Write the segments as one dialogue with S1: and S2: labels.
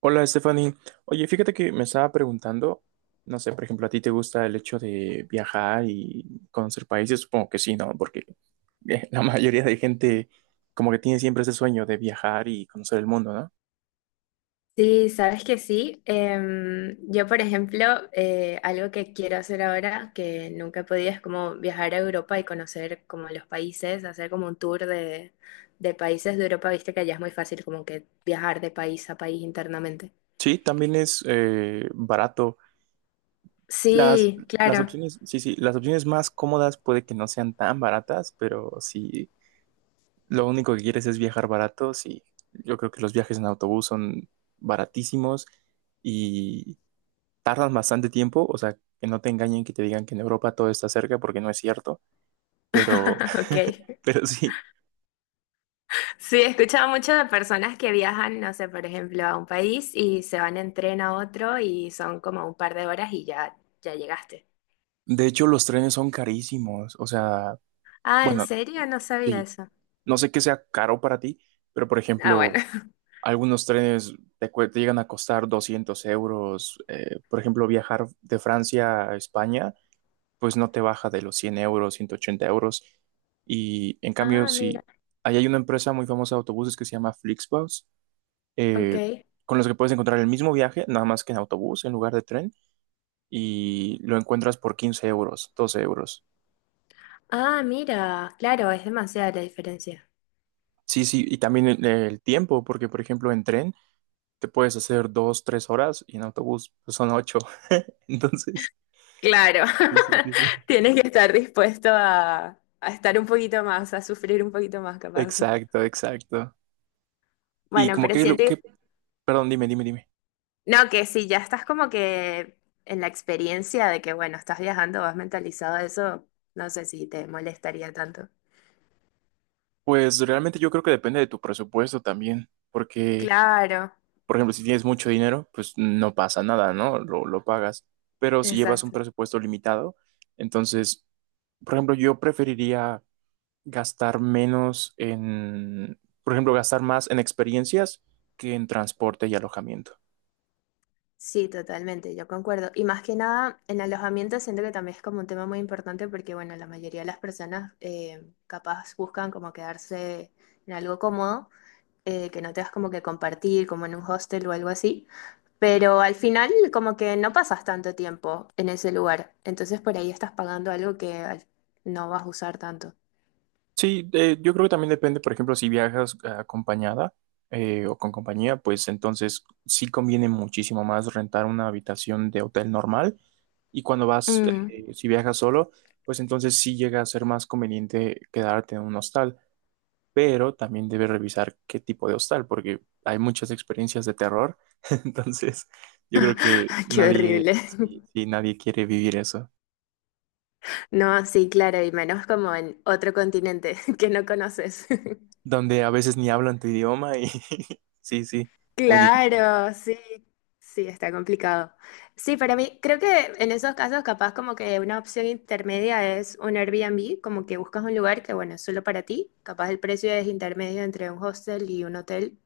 S1: Hola, Stephanie. Oye, fíjate que me estaba preguntando, no sé, por ejemplo, ¿a ti te gusta el hecho de viajar y conocer países? Supongo que sí, ¿no? Porque la mayoría de gente como que tiene siempre ese sueño de viajar y conocer el mundo, ¿no?
S2: Sí, sabes que sí. Yo, por ejemplo, algo que quiero hacer ahora, que nunca he podido, es como viajar a Europa y conocer como los países, hacer como un tour de países de Europa. Viste que allá es muy fácil como que viajar de país a país internamente.
S1: Sí, también es barato. Las,
S2: Sí,
S1: las
S2: claro.
S1: opciones, sí, sí, las opciones más cómodas puede que no sean tan baratas, pero si lo único que quieres es viajar barato, sí. Yo creo que los viajes en autobús son baratísimos y tardan bastante tiempo, o sea, que no te engañen que te digan que en Europa todo está cerca porque no es cierto, pero,
S2: Ok.
S1: pero sí.
S2: Sí, he escuchado mucho de personas que viajan, no sé, por ejemplo, a un país y se van en tren a otro y son como un par de horas y ya llegaste.
S1: De hecho, los trenes son carísimos, o sea,
S2: Ah, ¿en
S1: bueno,
S2: serio? No sabía
S1: sí,
S2: eso.
S1: no sé qué sea caro para ti, pero por
S2: Ah, bueno.
S1: ejemplo, algunos trenes te llegan a costar 200 euros, por ejemplo, viajar de Francia a España, pues no te baja de los 100 euros, 180 euros, y en cambio,
S2: Ah,
S1: sí,
S2: mira,
S1: ahí hay una empresa muy famosa de autobuses que se llama Flixbus, eh,
S2: ok.
S1: con los que puedes encontrar el mismo viaje, nada más que en autobús en lugar de tren, y lo encuentras por 15 euros, 12 euros.
S2: Ah, mira, claro, es demasiada la diferencia.
S1: Sí, sí, y también el tiempo, porque por ejemplo en tren te puedes hacer dos, tres horas y en autobús pues, son ocho. Entonces,
S2: Claro,
S1: sí, sí, sí, sí.
S2: tienes que estar dispuesto a estar un poquito más, a sufrir un poquito más, capaz.
S1: Exacto, exacto. Y
S2: Bueno,
S1: como
S2: pero
S1: que lo
S2: siento,
S1: que, perdón, dime, dime, dime.
S2: no, que si ya estás como que en la experiencia de que, bueno, estás viajando, vas mentalizado a eso, no sé si te molestaría tanto.
S1: Pues realmente yo creo que depende de tu presupuesto también, porque
S2: Claro,
S1: por ejemplo, si tienes mucho dinero, pues no pasa nada, ¿no? Lo pagas. Pero si llevas un
S2: exacto.
S1: presupuesto limitado, entonces, por ejemplo, yo preferiría gastar menos en, por ejemplo, gastar más en experiencias que en transporte y alojamiento.
S2: Sí, totalmente, yo concuerdo. Y más que nada, en alojamiento siento que también es como un tema muy importante porque, bueno, la mayoría de las personas capaz buscan como quedarse en algo cómodo, que no tengas como que compartir, como en un hostel o algo así. Pero al final como que no pasas tanto tiempo en ese lugar. Entonces por ahí estás pagando algo que no vas a usar tanto.
S1: Sí, yo creo que también depende, por ejemplo, si viajas acompañada o con compañía, pues entonces sí conviene muchísimo más rentar una habitación de hotel normal y cuando vas,
S2: Mm,
S1: si viajas solo, pues entonces sí llega a ser más conveniente quedarte en un hostal, pero también debes revisar qué tipo de hostal, porque hay muchas experiencias de terror, entonces yo creo que
S2: qué
S1: nadie,
S2: horrible.
S1: sí, sí, nadie quiere vivir eso,
S2: No, sí, claro, y menos como en otro continente que no conoces.
S1: donde a veces ni hablan tu idioma y sí, sí, muy difícil.
S2: Claro, sí, sí, está complicado. Sí, para mí, creo que en esos casos capaz como que una opción intermedia es un Airbnb, como que buscas un lugar que, bueno, es solo para ti, capaz el precio es intermedio entre un hostel y un hotel,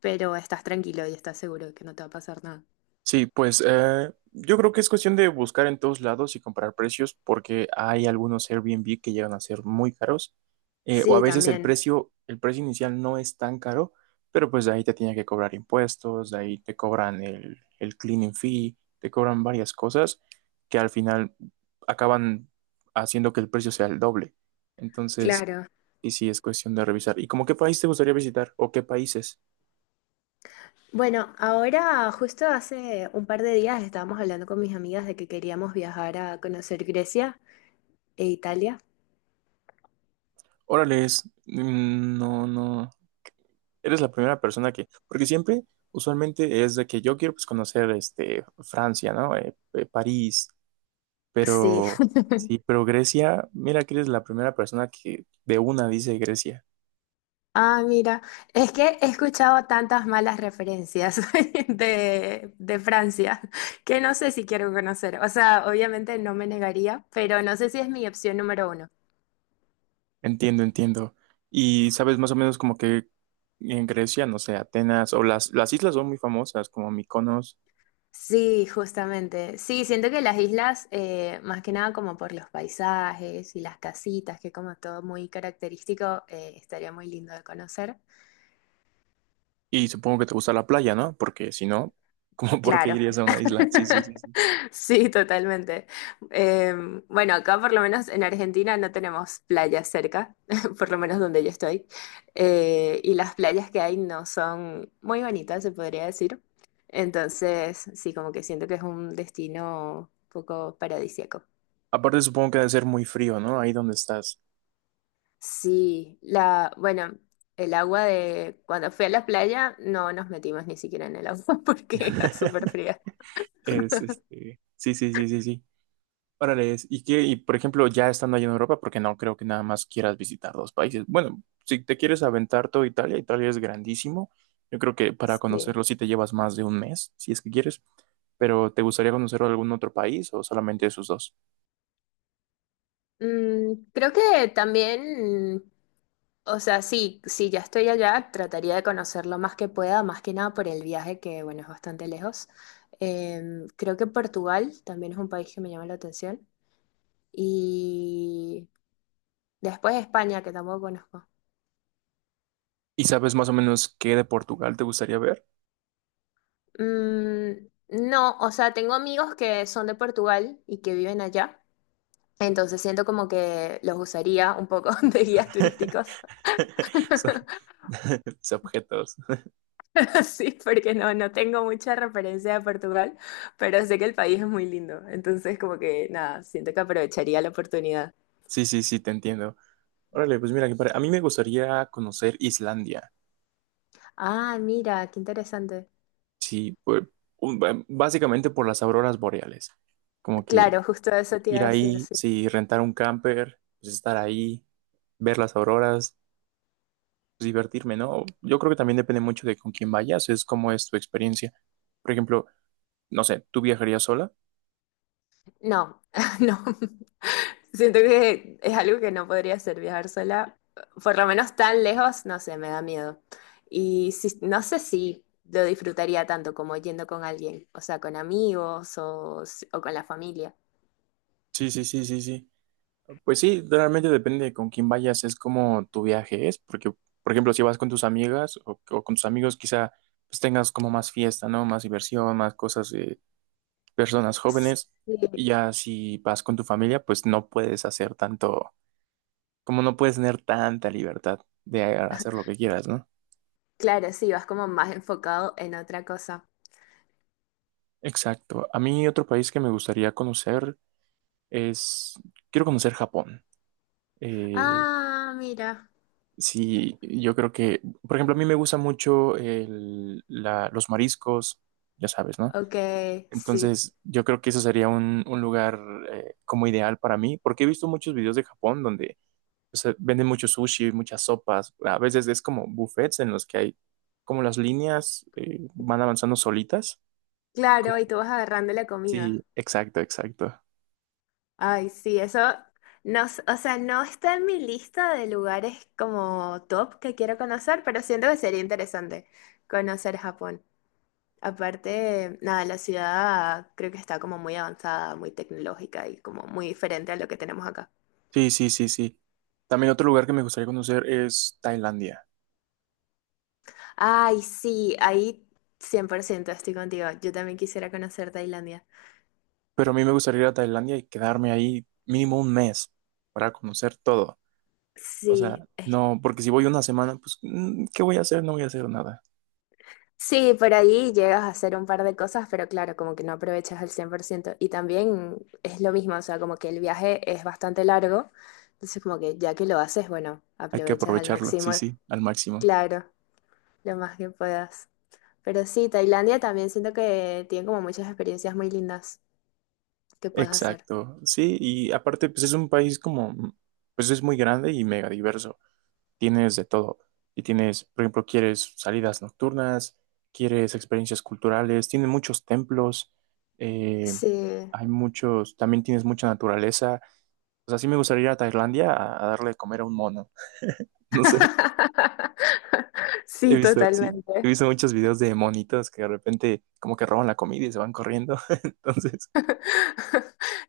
S2: pero estás tranquilo y estás seguro de que no te va a pasar nada.
S1: Sí, pues yo creo que es cuestión de buscar en todos lados y comparar precios porque hay algunos Airbnb que llegan a ser muy caros o a
S2: Sí,
S1: veces
S2: también,
S1: el precio inicial no es tan caro, pero pues de ahí te tienen que cobrar impuestos, de ahí te cobran el cleaning fee, te cobran varias cosas que al final acaban haciendo que el precio sea el doble. Entonces,
S2: claro.
S1: y sí, es cuestión de revisar. ¿Y como qué país te gustaría visitar o qué países?
S2: Bueno, ahora justo hace un par de días estábamos hablando con mis amigas de que queríamos viajar a conocer Grecia e Italia.
S1: Órale, es... mm, no, no. Eres la primera persona que, porque siempre, usualmente es de que yo quiero pues conocer este Francia, ¿no? París,
S2: Sí,
S1: pero sí, pero Grecia, mira que eres la primera persona que de una dice Grecia.
S2: ah, mira, es que he escuchado tantas malas referencias de Francia que no sé si quiero conocer. O sea, obviamente no me negaría, pero no sé si es mi opción número uno.
S1: Entiendo, entiendo. Y sabes más o menos como que en Grecia, no sé, Atenas o las islas son muy famosas como Mykonos,
S2: Sí, justamente. Sí, siento que las islas, más que nada como por los paisajes y las casitas, que como todo muy característico, estaría muy lindo de conocer.
S1: y supongo que te gusta la playa, ¿no? Porque si no, ¿como por qué
S2: Claro.
S1: irías a una isla? Sí, sí, sí, sí.
S2: Sí, totalmente. Eh, bueno, acá por lo menos en Argentina no tenemos playas cerca, por lo menos donde yo estoy. Y las playas que hay no son muy bonitas, se podría decir. Entonces, sí, como que siento que es un destino un poco paradisíaco.
S1: Aparte supongo que debe ser muy frío, ¿no? Ahí donde estás.
S2: Sí, bueno, el agua de cuando fui a la playa no nos metimos ni siquiera en el agua porque era súper fría.
S1: Es este. Sí, sí, sí, sí, sí. Órale, es- ¿y qué? Y por ejemplo, ya estando allá en Europa, porque no creo que nada más quieras visitar dos países. Bueno, si te quieres aventar todo Italia, Italia es grandísimo. Yo creo que para
S2: Sí.
S1: conocerlo sí te llevas más de un mes, si es que quieres. Pero ¿te gustaría conocer algún otro país o solamente esos dos?
S2: Mm, creo que también o sea, sí, si ya estoy allá, trataría de conocer lo más que pueda, más que nada por el viaje, que bueno, es bastante lejos. Creo que Portugal también es un país que me llama la atención. Y después España, que tampoco conozco.
S1: ¿Y sabes más o menos qué de Portugal te gustaría ver?
S2: Mm, no, o sea, tengo amigos que son de Portugal y que viven allá. Entonces siento como que los usaría un poco de guías turísticos.
S1: Son mis objetos.
S2: Sí, porque no tengo mucha referencia de Portugal, pero sé que el país es muy lindo. Entonces, como que nada, siento que aprovecharía la oportunidad.
S1: Sí, sí, sí, te entiendo. Órale, pues mira, que para- a mí me gustaría conocer Islandia.
S2: Ah, mira, qué interesante.
S1: Sí, pues, básicamente por las auroras boreales. Como que
S2: Claro, justo eso te iba a
S1: ir
S2: decir,
S1: ahí,
S2: sí.
S1: sí, rentar un camper, pues estar ahí, ver las auroras, pues, divertirme, ¿no? Yo creo que también depende mucho de con quién vayas, es cómo es tu experiencia. Por ejemplo, no sé, ¿tú viajarías sola?
S2: No, no. Siento que es algo que no podría hacer, viajar sola. Por lo menos tan lejos, no sé, me da miedo. Y no sé si lo disfrutaría tanto como yendo con alguien, o sea, con amigos o con la familia.
S1: Sí, sí, sí, sí, sí. Pues sí, realmente depende de con quién vayas, es como tu viaje es, porque, por ejemplo, si vas con tus amigas o con tus amigos, quizá pues tengas como más fiesta, ¿no? Más diversión, más cosas, personas jóvenes. Y
S2: Sí.
S1: ya si vas con tu familia, pues no puedes hacer tanto, como no puedes tener tanta libertad de hacer lo que quieras, ¿no?
S2: Claro, sí, vas como más enfocado en otra cosa.
S1: Exacto. A mí otro país que me gustaría conocer es, quiero conocer Japón. Eh,
S2: Ah, mira.
S1: sí, yo creo que, por ejemplo, a mí me gusta mucho los mariscos, ya sabes, ¿no?
S2: Ok, sí.
S1: Entonces, yo creo que eso sería un lugar como ideal para mí, porque he visto muchos videos de Japón donde, o sea, venden mucho sushi, muchas sopas. A veces es como buffets en los que hay como las líneas van avanzando solitas. Como-
S2: Claro, y tú vas agarrando la comida.
S1: Sí, exacto, exacto.
S2: Ay, sí, eso no, o sea, no está en mi lista de lugares como top que quiero conocer, pero siento que sería interesante conocer Japón. Aparte, nada, la ciudad creo que está como muy avanzada, muy tecnológica y como muy diferente a lo que tenemos acá.
S1: Sí, sí, sí, sí. También otro lugar que me gustaría conocer es Tailandia.
S2: Ay, sí, ahí 100% estoy contigo. Yo también quisiera conocer Tailandia.
S1: Pero a mí me gustaría ir a Tailandia y quedarme ahí mínimo un mes para conocer todo. O sea,
S2: Sí,
S1: no, porque si voy una semana, pues, ¿qué voy a hacer? No voy a hacer nada.
S2: sí, por ahí llegas a hacer un par de cosas, pero claro, como que no aprovechas al 100%. Y también es lo mismo, o sea, como que el viaje es bastante largo, entonces como que ya que lo haces, bueno,
S1: Hay que
S2: aprovechas al
S1: aprovecharlo,
S2: máximo,
S1: sí, sí, al máximo.
S2: claro, lo más que puedas. Pero sí, Tailandia también siento que tiene como muchas experiencias muy lindas que puedes hacer.
S1: Exacto, sí, y aparte pues es un país como, pues es muy grande y mega diverso, tienes de todo, y tienes, por ejemplo, quieres salidas nocturnas, quieres experiencias culturales, tiene muchos templos, eh,
S2: Sí.
S1: hay muchos, también tienes mucha naturaleza, o sea, sí me gustaría ir a Tailandia a darle de comer a un mono, no sé, he
S2: Sí,
S1: visto, sí, he
S2: totalmente.
S1: visto muchos videos de monitos que de repente como que roban la comida y se van corriendo, entonces...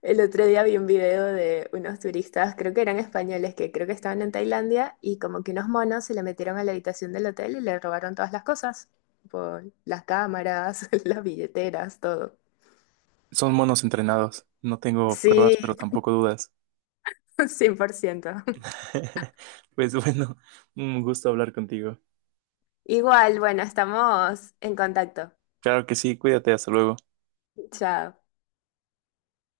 S2: El otro día vi un video de unos turistas, creo que eran españoles, que creo que estaban en Tailandia y como que unos monos se le metieron a la habitación del hotel y le robaron todas las cosas, tipo, las cámaras, las billeteras, todo.
S1: Son monos entrenados. No tengo
S2: Sí,
S1: pruebas, pero tampoco dudas.
S2: 100%.
S1: Pues bueno, un gusto hablar contigo.
S2: Igual, bueno, estamos en contacto.
S1: Claro que sí, cuídate, hasta luego.
S2: Chao.